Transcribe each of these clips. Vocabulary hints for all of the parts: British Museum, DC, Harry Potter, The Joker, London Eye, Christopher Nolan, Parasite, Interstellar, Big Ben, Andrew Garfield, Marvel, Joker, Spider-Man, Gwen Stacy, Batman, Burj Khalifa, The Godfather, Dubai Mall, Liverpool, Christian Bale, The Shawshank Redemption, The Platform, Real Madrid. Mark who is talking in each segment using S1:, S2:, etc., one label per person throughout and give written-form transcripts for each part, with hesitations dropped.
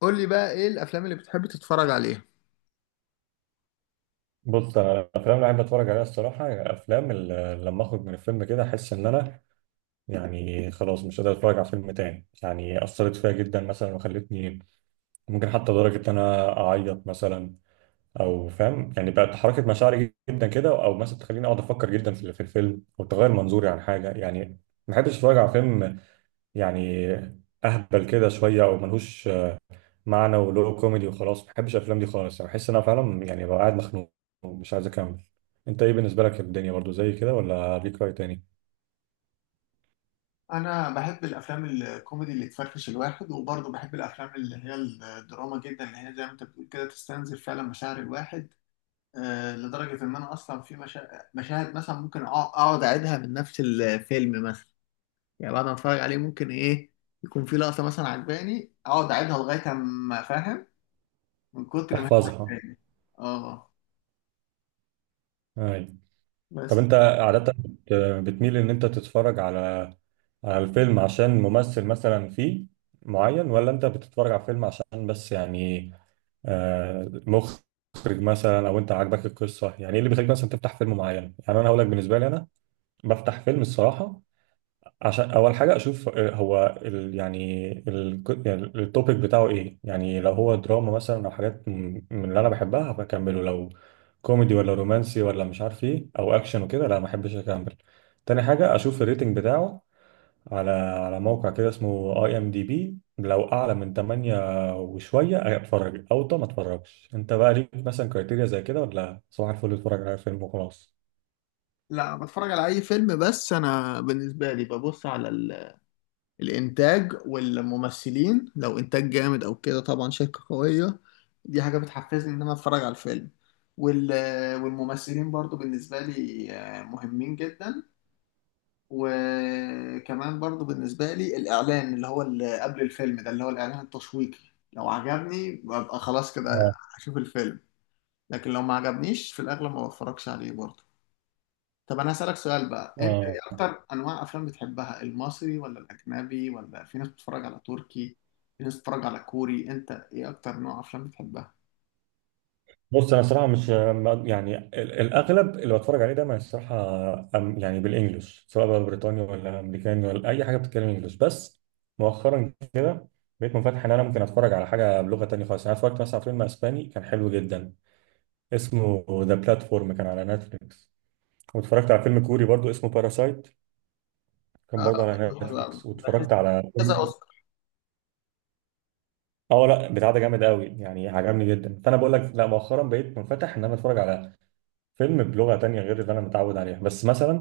S1: قول لي بقى ايه الافلام اللي بتحب تتفرج عليها؟
S2: بص، انا الافلام اللي بحب اتفرج عليها الصراحه، يعني الافلام اللي لما اخرج من الفيلم كده احس ان انا يعني خلاص مش قادر اتفرج على فيلم تاني، يعني اثرت فيا جدا مثلا وخلتني ممكن حتى لدرجه ان انا اعيط مثلا، او فاهم، يعني بقت حركه مشاعري جدا كده، او مثلا تخليني اقعد افكر جدا في الفيلم او تغير منظوري عن حاجه يعني. ما بحبش اتفرج على فيلم يعني اهبل كده شويه او ملهوش معنى، ولو كوميدي وخلاص ما بحبش الافلام دي خالص، يعني بحس ان انا فعلا يعني ببقى قاعد مخنوق ومش عايز اكمل. انت ايه بالنسبه لك؟ الدنيا برضو زي كده ولا ليك راي تاني؟
S1: انا بحب الافلام الكوميدي اللي تفرفش الواحد، وبرضه بحب الافلام اللي هي الدراما جدا، اللي هي زي ما انت بتقول كده تستنزف فعلا مشاعر الواحد. لدرجه ان انا اصلا في مشاهد مثلا ممكن اقعد اعيدها من نفس الفيلم. مثلا يعني بعد ما اتفرج عليه ممكن ايه يكون في لقطه مثلا عجباني، اقعد اعيدها لغايه ما، فاهم، من كتر ما هي
S2: تحفظها.
S1: عجباني. اه،
S2: اي. طب
S1: بس.
S2: انت عاده بتميل ان انت تتفرج على الفيلم عشان ممثل مثلا فيه معين، ولا انت بتتفرج على فيلم عشان بس يعني مخرج مثلا، او انت عاجبك القصه؟ يعني ايه اللي بيخليك مثلا تفتح فيلم معين؟ يعني انا هقول لك بالنسبه لي، انا بفتح فيلم الصراحه عشان اول حاجه اشوف هو ال يعني التوبيك بتاعه ايه، يعني لو هو دراما مثلا او حاجات من اللي انا بحبها بكمله، لو كوميدي ولا رومانسي ولا مش عارف ايه او اكشن وكده لا ما بحبش اكمل. تاني حاجه اشوف الريتنج بتاعه على موقع كده اسمه اي ام دي بي، لو اعلى من 8 وشويه اتفرج، او طب ما اتفرجش. انت بقى ليك مثلا كريتيريا زي كده ولا صباح الفل اتفرج على فيلم وخلاص؟
S1: لا، بتفرج على اي فيلم، بس انا بالنسبه لي ببص على الانتاج والممثلين. لو انتاج جامد او كده، طبعا شركة قوية دي حاجة بتحفزني ان انا اتفرج على الفيلم. وال... والممثلين برضو بالنسبة لي مهمين جدا. وكمان برضو بالنسبة لي الإعلان، اللي هو اللي قبل الفيلم ده، اللي هو الإعلان التشويقي، لو عجبني ببقى خلاص كده
S2: اه.
S1: هشوف الفيلم. لكن لو ما عجبنيش في الأغلب ما بتفرجش عليه برضو. طب انا هسألك سؤال بقى، انت ايه
S2: اه.
S1: اكتر انواع افلام بتحبها؟ المصري ولا الاجنبي؟ ولا في ناس بتتفرج على تركي، في ناس بتتفرج على كوري، انت ايه اكتر نوع افلام بتحبها؟
S2: بص انا صراحه مش يعني الاغلب اللي بتفرج عليه ده ما الصراحه يعني بالانجلش، سواء بقى بريطاني ولا امريكاني ولا اي حاجه بتتكلم انجلش، بس مؤخرا كده بقيت منفتح ان انا ممكن اتفرج على حاجه بلغه تانية خالص. يعني انا اتفرجت مثلا على فيلم اسباني كان حلو جدا اسمه ذا بلاتفورم، كان على نتفليكس، واتفرجت على فيلم كوري برضو اسمه باراسايت، كان
S1: اه،
S2: برضو على
S1: بيبقى حلو قوي،
S2: نتفليكس،
S1: بحس
S2: واتفرجت على
S1: كذا
S2: فيلم.
S1: اوسكار.
S2: اه، لا بتاع ده جامد قوي يعني عجبني جدا. فانا بقول لك لا، مؤخرا بقيت منفتح ان انا اتفرج على فيلم بلغة تانية غير اللي أنا متعود عليها، بس مثلا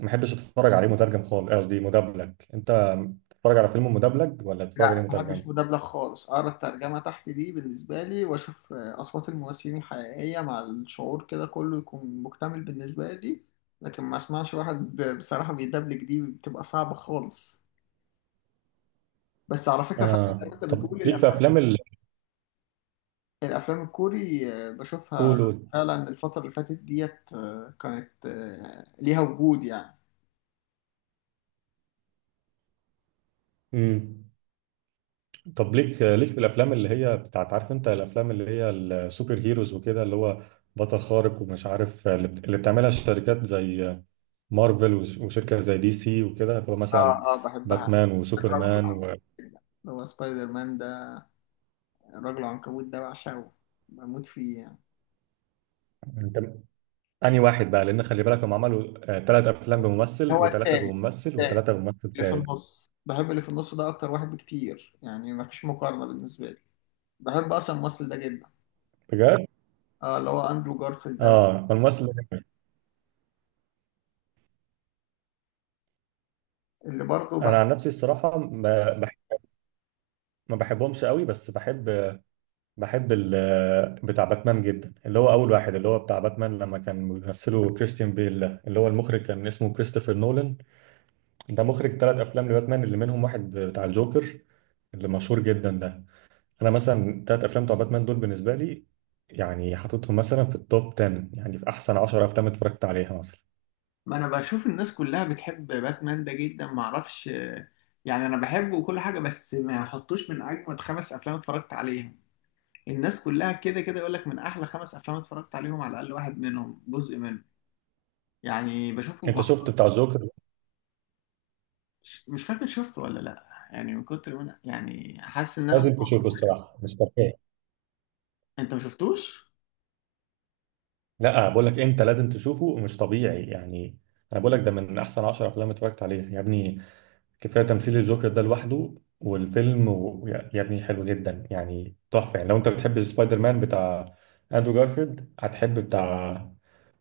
S2: ما بحبش أتفرج عليه مترجم خالص. إيه قصدي؟ مدبلج. أنت بتتفرج على فيلم مدبلج ولا بتتفرج عليه
S1: لا، ما بحبش
S2: مترجم؟
S1: مدبلج خالص. اقرا الترجمه تحت دي بالنسبه لي، واشوف اصوات الممثلين الحقيقيه، مع الشعور كده كله يكون مكتمل بالنسبه لي. لكن ما اسمعش واحد بصراحه بيدبلج، دي بتبقى صعبه خالص. بس على فكره فعلا زي ما انت
S2: طب
S1: بتقول،
S2: ليك في
S1: الافلام
S2: أفلام ال.
S1: الافلام الكوري بشوفها
S2: قول قول.
S1: فعلا الفتره اللي فاتت ديت، كانت ليها وجود يعني.
S2: مم. طب ليك في الأفلام اللي هي بتاعت، عارف أنت الأفلام اللي هي السوبر هيروز وكده، اللي هو بطل خارق ومش عارف، اللي اللي بتعملها الشركات زي مارفل وشركة زي دي سي وكده، اللي هو مثلا
S1: اه، اه، بحبها.
S2: باتمان
S1: الرجل
S2: وسوبرمان
S1: اللي هو سبايدر مان ده، الرجل العنكبوت ده، بعشقه، بموت فيه يعني.
S2: و... انهي واحد بقى؟ لان خلي بالك هم عملوا ثلاث افلام بممثل،
S1: هو
S2: وثلاثه
S1: التاني،
S2: بممثل،
S1: التاني
S2: وثلاثه بممثل
S1: اللي في
S2: ثالث.
S1: النص، بحب اللي في النص ده اكتر واحد بكتير، يعني مفيش مقارنه بالنسبه لي. بحب اصلا الممثل ده جدا.
S2: بجد؟
S1: اه، اللي هو اندرو جارفيلد ده،
S2: اه، الممثل ده جامد.
S1: اللي برضه
S2: انا
S1: بحب.
S2: عن نفسي الصراحه ما بحبهمش قوي، بس بحب بتاع باتمان جدا، اللي هو اول واحد، اللي هو بتاع باتمان لما كان بيمثله كريستيان بيل، ده اللي هو المخرج كان اسمه كريستوفر نولان. ده مخرج ثلاث افلام لباتمان اللي منهم واحد بتاع الجوكر اللي مشهور جدا ده. انا مثلا تلات افلام بتوع باتمان دول بالنسبه لي، يعني حاططهم مثلا في التوب 10، يعني في احسن 10 افلام اتفرجت عليها مثلا.
S1: ما انا بشوف الناس كلها بتحب باتمان ده جدا، ما اعرفش يعني. انا بحبه وكل حاجه، بس ما احطوش من اجمد خمس افلام اتفرجت عليهم. الناس كلها كده كده يقول لك من احلى خمس افلام اتفرجت عليهم على الاقل واحد منهم جزء منه، يعني بشوفه
S2: انت شفت بتاع الجوكر؟
S1: مش فاكر شفته ولا لا، يعني من كتر من، يعني حاسس ان انا ممكن
S2: لازم تشوفه، الصراحه مش طبيعي.
S1: انت ما شفتوش.
S2: لا بقول لك انت لازم تشوفه مش طبيعي، يعني انا بقول لك ده من احسن 10 افلام اتفرجت عليها يا ابني. كفايه تمثيل الجوكر ده لوحده والفيلم يا ابني حلو جدا يعني تحفه. يعني لو انت بتحب سبايدر مان بتاع اندرو جارفيلد، هتحب بتاع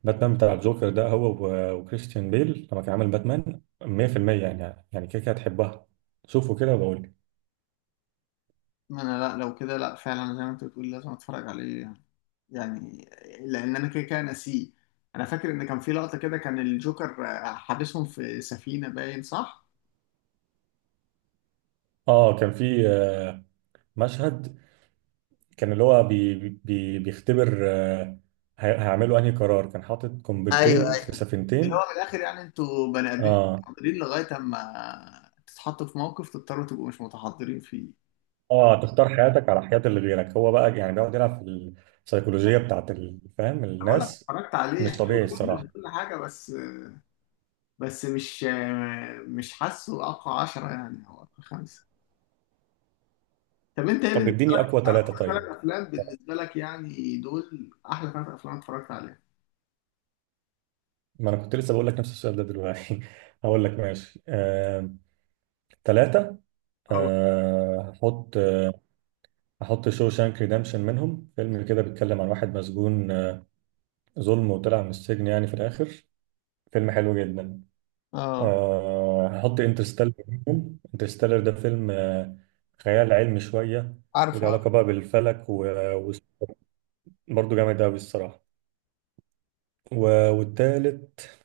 S2: باتمان بتاع الجوكر ده، هو وكريستيان بيل لما كان عامل باتمان 100%، يعني كده كده هتحبها. شوفوا كده وبقول لي.
S1: ما انا، لا لو كده لا، فعلا زي ما انت بتقول لازم اتفرج عليه يعني، يعني لان انا كده كده ناسيه. انا فاكر ان كان في لقطه كده، كان الجوكر حابسهم في سفينه، باين صح.
S2: اه كان في مشهد كان اللي هو بيختبر هيعملوا انهي قرار، كان حاطط
S1: ايوه،
S2: قنبلتين في
S1: ايوه، اللي هو
S2: سفينتين.
S1: من الاخر يعني انتوا بني ادمين
S2: اه.
S1: متحضرين لغايه اما تتحطوا في موقف تضطروا تبقوا مش متحضرين فيه.
S2: اه، تختار حياتك على حياة اللي غيرك. هو بقى يعني بيقعد يلعب في السيكولوجية بتاعت فاهم
S1: أنا بقول لك
S2: الناس.
S1: اتفرجت عليه،
S2: مش
S1: حلو
S2: طبيعي الصراحة.
S1: جدا كل حاجه، بس مش حاسه اقوى 10 يعني، او اقوى خمسه. طب انت ايه
S2: طب
S1: بالنسبه؟
S2: اديني أقوى ثلاثة
S1: ثلاث
S2: طيب.
S1: افلام بالنسبه لك يعني دول احلى ثلاث افلام اتفرجت عليها.
S2: ما أنا كنت لسه بقول لك نفس السؤال ده دلوقتي هقول لك ماشي، ثلاثة.
S1: اه،
S2: هحط. هحط شو شانك ريدمشن منهم، فيلم كده بيتكلم عن واحد مسجون ظلم وطلع من السجن يعني في الآخر. فيلم حلو جدا.
S1: اه،
S2: هحط انترستيلر منهم. انترستيلر ده فيلم خيال علمي شوية،
S1: عارفه
S2: وله
S1: عارفه.
S2: علاقة بقى بالفلك، وبرضه جامد أوي الصراحة. والتالت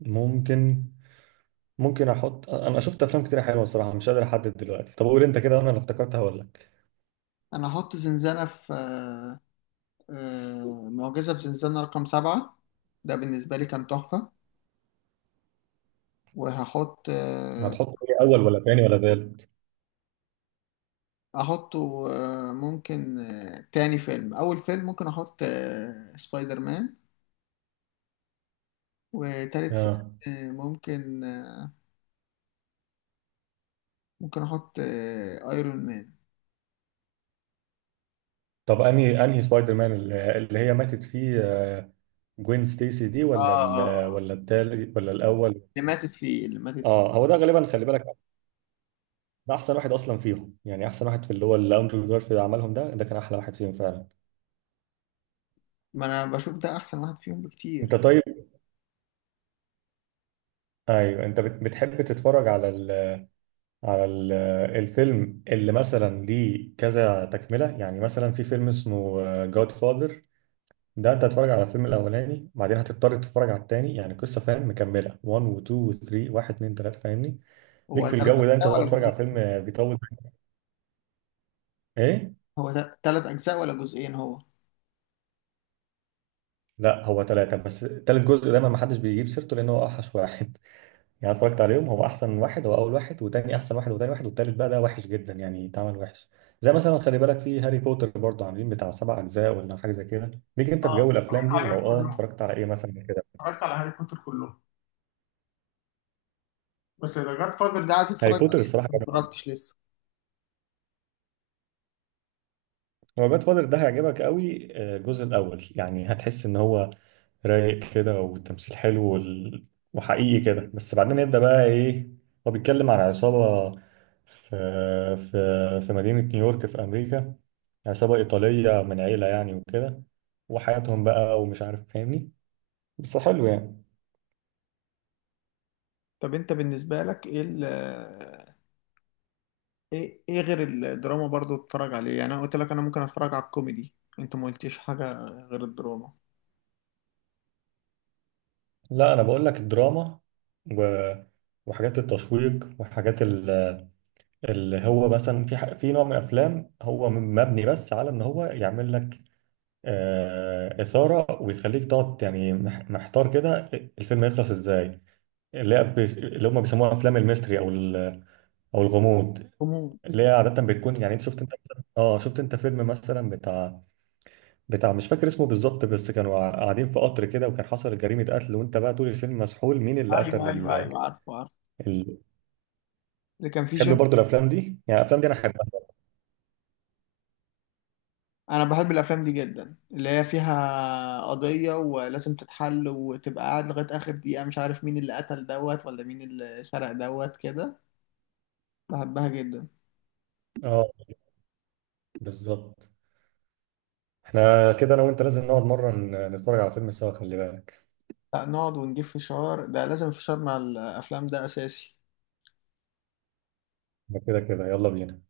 S2: ممكن أحط. أنا شفت أفلام كتير حلوة الصراحة، مش قادر أحدد دلوقتي. طب قول أنت كده وأنا اللي افتكرتها هقول لك.
S1: انا هحط زنزانة في معجزة في زنزانة رقم سبعة، ده بالنسبة لي كان تحفة. وهحط آه،
S2: هتحط إيه؟ أول ولا تاني ولا تالت؟
S1: احطه آه، ممكن آه، تاني فيلم، اول فيلم ممكن احط سبايدر مان. وتالت
S2: آه.
S1: فيلم ممكن احط ايرون مان.
S2: طب أنهي سبايدر مان اللي هي ماتت فيه، جوين ستيسي دي،
S1: اه،
S2: ولا
S1: اه، آه.
S2: ولا التالت ولا الأول؟
S1: اللي ماتت فيه، اللي ماتت فيه.
S2: اه هو ده غالبا. خلي بالك ده احسن واحد اصلا فيهم، يعني احسن واحد في اللي هو اللي اندرو جارفيلد عملهم، ده كان احلى واحد فيهم فعلا.
S1: ما انا بشوف ده احسن واحد فيهم
S2: انت
S1: بكتير.
S2: طيب. ايوه انت بتحب تتفرج على ال على ال الفيلم اللي مثلا ليه كذا تكمله؟ يعني مثلا في فيلم اسمه جاد فاذر، ده انت هتتفرج على الفيلم الاولاني بعدين هتضطر تتفرج على التاني، يعني قصه فاهم مكمله، 1 و 2 و 3، 1 2 3 فاهمني؟
S1: هو
S2: ليك في
S1: ثلاث
S2: الجو ده انت
S1: أجزاء
S2: تقعد
S1: ولا
S2: تتفرج على فيلم
S1: جزئين؟
S2: بيطول؟ ايه؟
S1: هو ثلاث أجزاء ولا جزئين؟ هو.
S2: لا هو ثلاثه بس، ثالث جزء دايما ما حدش بيجيب سيرته لان هو اوحش واحد. يعني اتفرجت عليهم، هو احسن واحد هو اول واحد، وتاني احسن واحد وتاني واحد، والتالت بقى ده وحش جدا يعني اتعمل وحش. زي مثلا خلي بالك في هاري بوتر برضه عاملين بتاع سبع اجزاء ولا حاجه زي كده. ليك انت في
S1: اه،
S2: جو
S1: اتفرجت
S2: الافلام دي؟ ولو
S1: عليهم
S2: اه،
S1: كلهم،
S2: اتفرجت على ايه مثلا كده؟
S1: اتفرجت على هاري بوتر كلهم. بس ذا جاد فاذر ده عايز اتفرج
S2: هاري بوتر
S1: عليه
S2: الصراحه.
S1: ما اتفرجتش لسه.
S2: هو باد فاذر ده هيعجبك قوي، الجزء الاول يعني هتحس ان هو رايق كده، والتمثيل حلو وحقيقي كده، بس بعدين يبدأ بقى ايه، هو بيتكلم عن عصابة في في مدينة نيويورك في أمريكا، عصابة إيطالية من عيلة يعني وكده، وحياتهم بقى ومش عارف فاهمني، بس حلو يعني.
S1: طب انت بالنسبة لك ايه ال ايه ايه غير الدراما برضو تتفرج عليه؟ يعني انا قلت لك انا ممكن اتفرج على الكوميدي، انت ما قلتيش حاجة غير الدراما.
S2: لا أنا بقول لك الدراما و... وحاجات التشويق وحاجات، اللي هو مثلا في في نوع من الافلام هو مبني بس على ان هو يعمل لك اثاره ويخليك تقعد يعني محتار كده الفيلم يخلص ازاي. اللي هي اللي هم بيسموها افلام الميستري او او الغموض،
S1: كومو.
S2: اللي هي عاده بتكون يعني. انت شفت انت؟ اه شفت انت فيلم مثلا بتاع مش فاكر اسمه بالظبط، بس كانوا قاعدين في قطر كده وكان حصل جريمه قتل، وانت بقى طول الفيلم مسحول مين اللي
S1: ايوه،
S2: قتل
S1: ايوه، ايوه، عارفه عارفه.
S2: ال...
S1: اللي كان فيه
S2: تحب
S1: جون.
S2: برضه الافلام دي؟ يعني الافلام دي انا احبها.
S1: انا بحب الافلام دي جدا، اللي هي فيها قضية ولازم تتحل، وتبقى قاعد لغاية اخر دقيقة مش عارف مين اللي قتل دوت، ولا مين اللي سرق دوت كده. بحبها جدا.
S2: اه بالظبط. احنا كده انا وانت لازم نقعد مرة نتفرج على فيلم سوا خلي بالك.
S1: لا، نقعد ونجيب فشار، ده لازم، فشار مع الافلام ده اساسي.
S2: ده كده كده، يلا بينا.